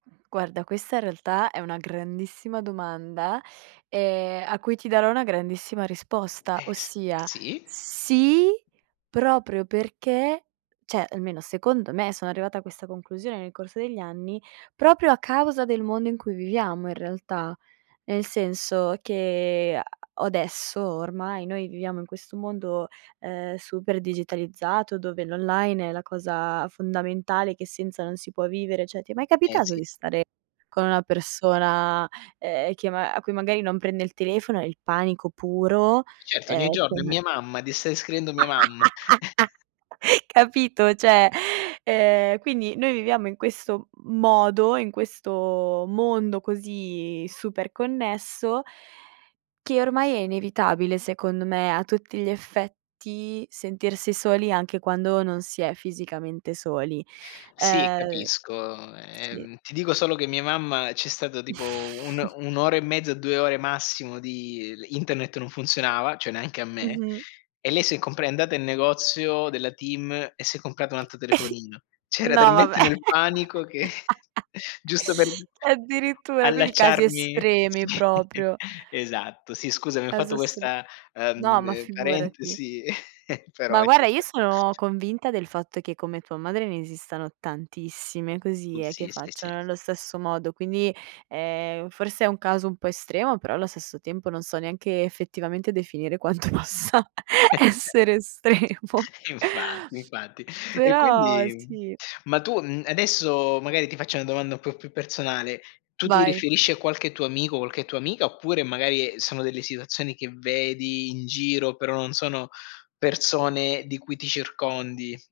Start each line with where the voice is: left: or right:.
right: Guarda, questa in realtà è una grandissima domanda, ehm, a cui ti darò una grandissima risposta,
left: Eh, s
right: ossia
left: sì.
right: sì, proprio perché, cioè, almeno secondo me sono arrivata a questa conclusione nel corso degli anni, proprio a causa del mondo in cui viviamo in realtà. Nel senso che a adesso ormai noi viviamo in questo mondo, ehm, super digitalizzato dove l'online è la cosa fondamentale che senza non si può vivere. Cioè, ti è mai
left: Eh,
right: capitato
left: sì.
right: di stare con una persona ehm, che ma a cui magari non prende il telefono, e il panico puro.
left: Certo,
right: È
left: ogni giorno. È
right: come
left: mia mamma, des stai descrivendo mia mamma.
right: Capito? Cioè, ehm, quindi noi viviamo in questo modo, in questo mondo così super connesso che ormai è inevitabile secondo me a tutti gli effetti sentirsi soli anche quando non si è fisicamente soli.
left: Sì
right: Uhm,
left: capisco,
right: sì.
left: ehm, ti dico solo che mia mamma c'è stato tipo un'o 1'ora e mezza, 2 ore massimo di l internet non funzionava, cioè, neanche a me.
right: Mh-mh.
left: E lei si è compra è andata in negozio della TIM e si è comprata un altro telefonino. Cioè, era
right: No, vabbè.
left: talmente nel panico che giusto per
right: Addirittura, quindi casi
left: allacciarmi
right: estremi
left: sì,
right: proprio.
left: esatto, sì scusami, ho fatto
right: Caso assolu
left: questa,
right: no, ma
left: ehm,
right: figurati.
left: parentesi però
right: Ma
left: eh ci
right: guarda, io
left: sta.
right: sono convinta del fatto che come tua madre ne esistano tantissime
left: U
right: così eh, che
left: sì sì sì.
right: facciano nello stesso modo, quindi, ehm, forse è un caso un po' estremo, però allo stesso tempo non so neanche effettivamente definire quanto possa
left: [unintelligible]
right: essere estremo.
left: Infatti, infatti. E
right: Però
left: quindi
right: sì.
left: ma tu mhmm, adesso, magari ti faccio una domanda un po' più personale, tu ti
right: Vai.
left: riferisci a qualche tuo amico o qualche tua amica, oppure magari sono delle situazioni che vedi in giro, però non sono persone di cui ti circondi?